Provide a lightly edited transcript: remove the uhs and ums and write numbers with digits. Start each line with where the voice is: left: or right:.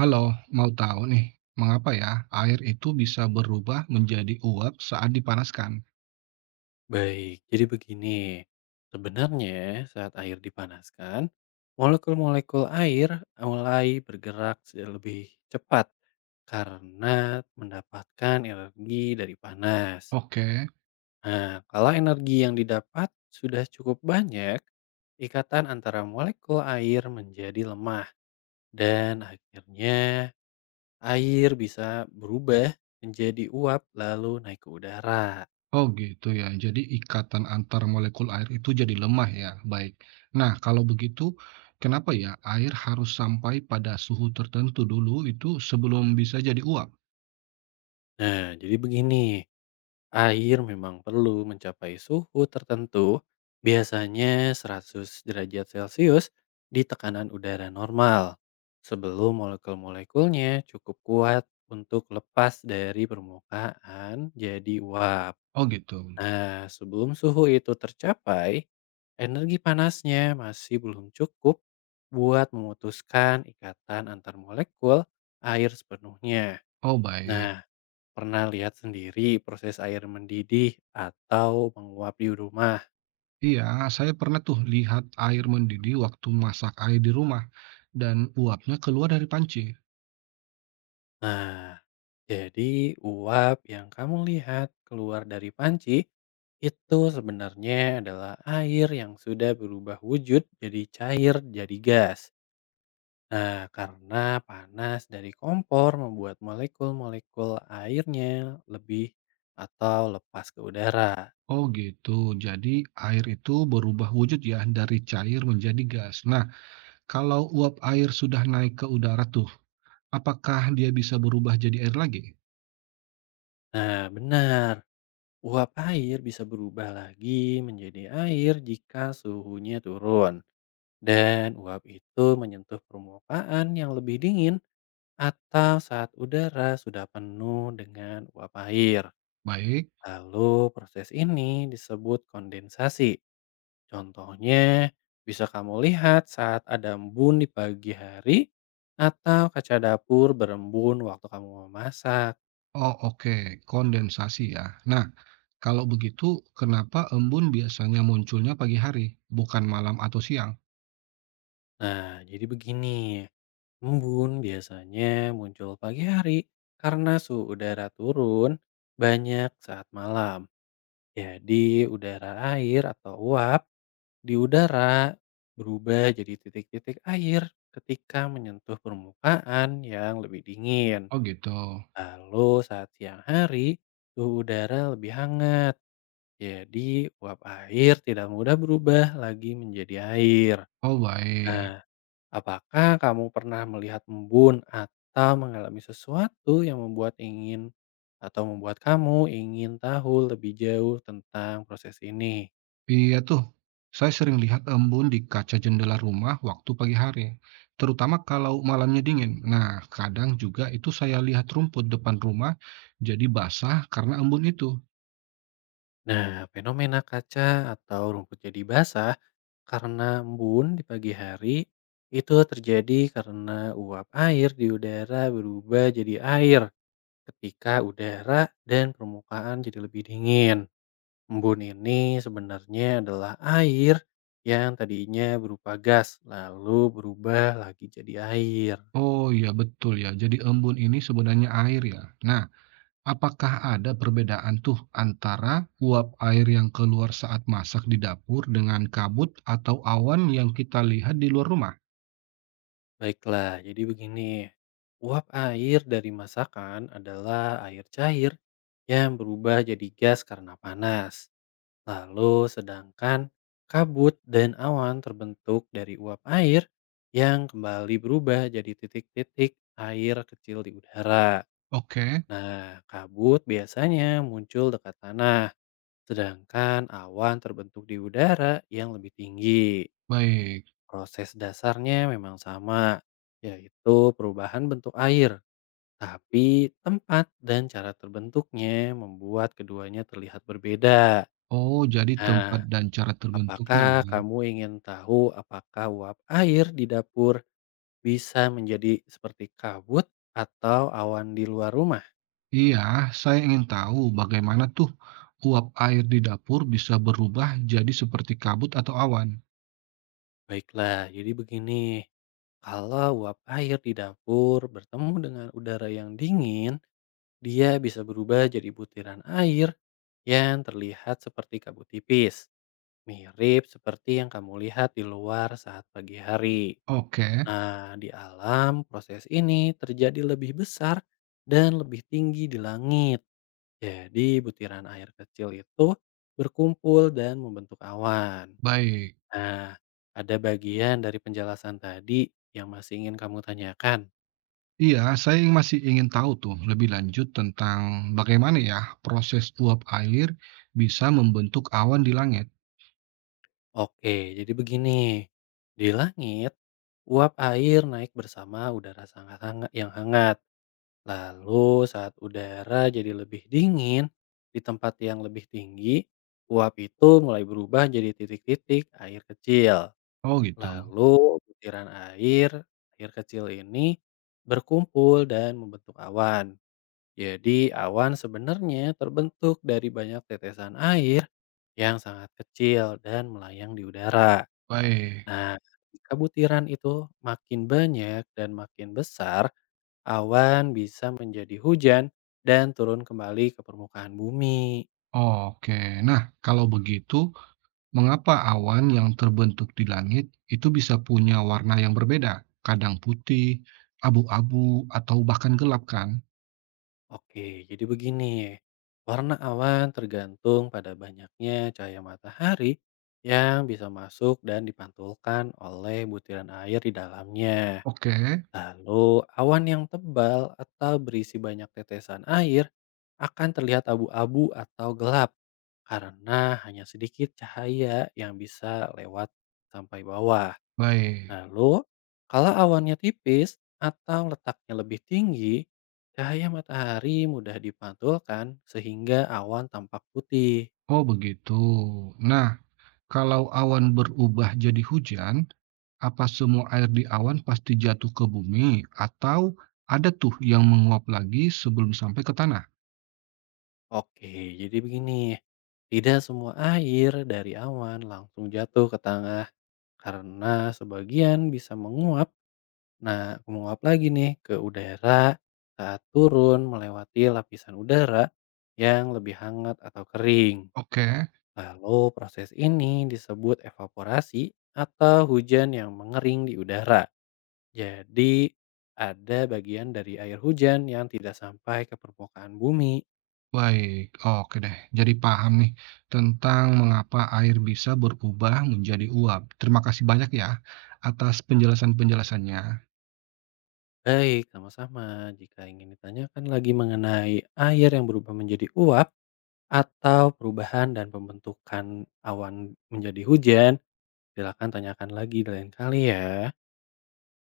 right: Halo, mau tahu nih, mengapa ya air itu bisa berubah menjadi uap saat dipanaskan?
left: Baik, jadi begini. Sebenarnya saat air dipanaskan, molekul-molekul air mulai bergerak lebih cepat karena mendapatkan energi dari panas.
right: Oke.
left: Nah, kalau energi yang didapat sudah cukup banyak, ikatan antara molekul air menjadi lemah dan akhirnya air bisa berubah menjadi uap lalu naik ke udara.
right: Oh gitu ya, jadi ikatan antar molekul air itu jadi lemah ya. Baik. Nah, kalau begitu, kenapa ya air harus sampai pada suhu tertentu dulu itu sebelum bisa jadi uap?
left: Nah, jadi begini. Air memang perlu mencapai suhu tertentu, biasanya 100 derajat Celcius di tekanan udara normal, sebelum molekul-molekulnya cukup kuat untuk lepas dari permukaan jadi uap.
right: Oh gitu.
left: Nah, sebelum suhu itu tercapai, energi panasnya masih belum cukup buat memutuskan ikatan antar molekul air sepenuhnya.
right: Oh baik.
left: Nah, pernah lihat sendiri proses air mendidih atau menguap di rumah.
right: Iya, saya pernah tuh lihat air mendidih waktu masak air di rumah dan uapnya keluar dari panci.
left: Nah, jadi uap yang kamu lihat keluar dari panci itu sebenarnya adalah air yang sudah berubah wujud jadi cair, jadi gas. Nah, karena panas dari kompor membuat molekul-molekul airnya lebih atau lepas ke udara.
right: Oh gitu, jadi air itu berubah wujud ya dari cair menjadi gas. Nah, kalau uap air sudah naik ke udara tuh, apakah dia bisa berubah jadi air lagi?
left: Nah, benar. Uap air bisa berubah lagi menjadi air jika suhunya turun, dan uap itu menyentuh permukaan yang lebih dingin atau saat udara sudah penuh dengan uap air.
right: Baik.
left: Lalu proses ini disebut kondensasi. Contohnya bisa kamu lihat saat ada embun di pagi hari atau kaca dapur berembun waktu kamu memasak.
right: Oh oke, kondensasi ya. Nah, kalau begitu kenapa embun biasanya munculnya pagi hari, bukan malam atau siang?
left: Nah, jadi begini. Embun biasanya muncul pagi hari karena suhu udara turun banyak saat malam. Jadi udara air atau uap di udara berubah jadi titik-titik air ketika menyentuh permukaan yang lebih dingin.
right: Oh gitu.
left: Lalu saat siang hari suhu udara lebih hangat. Jadi uap air tidak mudah berubah lagi menjadi air.
right: Oh baik.
left: Nah, apakah kamu pernah melihat embun atau mengalami sesuatu yang membuat ingin atau membuat kamu ingin tahu lebih jauh tentang proses ini?
right: Iya tuh, saya sering lihat embun di kaca jendela rumah waktu pagi hari, terutama kalau malamnya dingin. Nah, kadang juga itu saya lihat rumput depan rumah jadi basah karena embun itu.
left: Nah, fenomena kaca atau rumput jadi basah karena embun di pagi hari itu terjadi karena uap air di udara berubah jadi air ketika udara dan permukaan jadi lebih dingin. Embun ini sebenarnya adalah air yang tadinya berupa gas, lalu berubah lagi jadi air.
right: Oh iya betul ya, jadi embun ini sebenarnya air ya. Nah, apakah ada perbedaan tuh antara uap air yang keluar saat masak di dapur dengan kabut atau awan yang kita lihat di luar rumah?
left: Baiklah, jadi begini. Uap air dari masakan adalah air cair yang berubah jadi gas karena panas. Lalu sedangkan kabut dan awan terbentuk dari uap air yang kembali berubah jadi titik-titik air kecil di udara.
right: Oke.
left: Nah, kabut biasanya muncul dekat tanah. Sedangkan awan terbentuk di udara yang lebih tinggi.
right: Baik.
left: Proses dasarnya memang sama, yaitu perubahan bentuk air. Tapi tempat dan cara terbentuknya membuat keduanya terlihat berbeda.
right: Oh, jadi tempat
left: Nah,
right: dan cara terbentuknya
left: apakah
right: ya.
left: kamu ingin tahu apakah uap air di dapur bisa menjadi seperti kabut atau awan di luar rumah?
right: Iya, saya ingin tahu bagaimana tuh uap air di dapur bisa berubah jadi seperti kabut atau awan.
left: Baiklah, jadi begini. Kalau uap air di dapur bertemu dengan udara yang dingin, dia bisa berubah jadi butiran air yang terlihat seperti kabut tipis, mirip seperti yang kamu lihat di luar saat pagi hari.
right: Oke.
left: Nah, di alam proses ini terjadi lebih besar dan lebih tinggi di langit. Jadi butiran air kecil itu berkumpul dan membentuk awan.
right: Baik.
left: Nah, ada bagian dari penjelasan tadi yang masih ingin kamu tanyakan.
right: Iya, masih ingin tahu tuh lebih lanjut tentang bagaimana ya proses uap air bisa membentuk awan di langit.
left: Oke, jadi begini. Di langit, uap air naik bersama udara sangat hangat yang hangat. Lalu saat udara jadi lebih dingin, di tempat yang lebih tinggi, uap itu mulai berubah jadi titik-titik air kecil.
right: Oh gitu.
left: Lalu butiran air, air kecil ini berkumpul dan membentuk awan. Jadi awan sebenarnya terbentuk dari banyak tetesan air yang sangat kecil dan melayang di udara.
right: Baik.
left: Nah, jika butiran itu makin banyak dan makin besar, awan bisa menjadi hujan dan turun kembali ke permukaan bumi.
right: Oke. Nah, kalau begitu, mengapa awan yang terbentuk di langit itu bisa punya warna yang berbeda? Kadang putih, abu-abu, atau bahkan gelap kan?
left: Oke, jadi begini. Warna awan tergantung pada banyaknya cahaya matahari yang bisa masuk dan dipantulkan oleh butiran air di dalamnya.
right: Oke.
left: Lalu, awan yang tebal atau berisi banyak tetesan air akan terlihat abu-abu atau gelap karena hanya sedikit cahaya yang bisa lewat sampai bawah.
right: Baik.
left: Lalu, kalau awannya tipis atau letaknya lebih tinggi, cahaya matahari mudah dipantulkan sehingga awan tampak putih.
right: Oh, begitu. Nah, kalau awan berubah jadi hujan, apa semua air di awan pasti jatuh ke bumi atau ada tuh yang menguap lagi sebelum sampai ke tanah?
left: Oke, jadi begini. Tidak semua air dari awan langsung jatuh ke tangan, karena sebagian bisa menguap, nah menguap lagi nih ke udara saat turun melewati lapisan udara yang lebih hangat atau kering.
right: Oke.
left: Lalu proses ini disebut evaporasi atau hujan yang mengering di udara. Jadi ada bagian dari air hujan yang tidak sampai ke permukaan bumi.
right: Baik. Oke deh, jadi paham nih tentang mengapa air bisa berubah menjadi uap. Terima kasih banyak ya atas penjelasan-penjelasannya.
left: Baik, sama-sama. Jika ingin ditanyakan lagi mengenai air yang berubah menjadi uap, atau perubahan dan pembentukan awan menjadi hujan? Silakan tanyakan lagi di lain kali ya.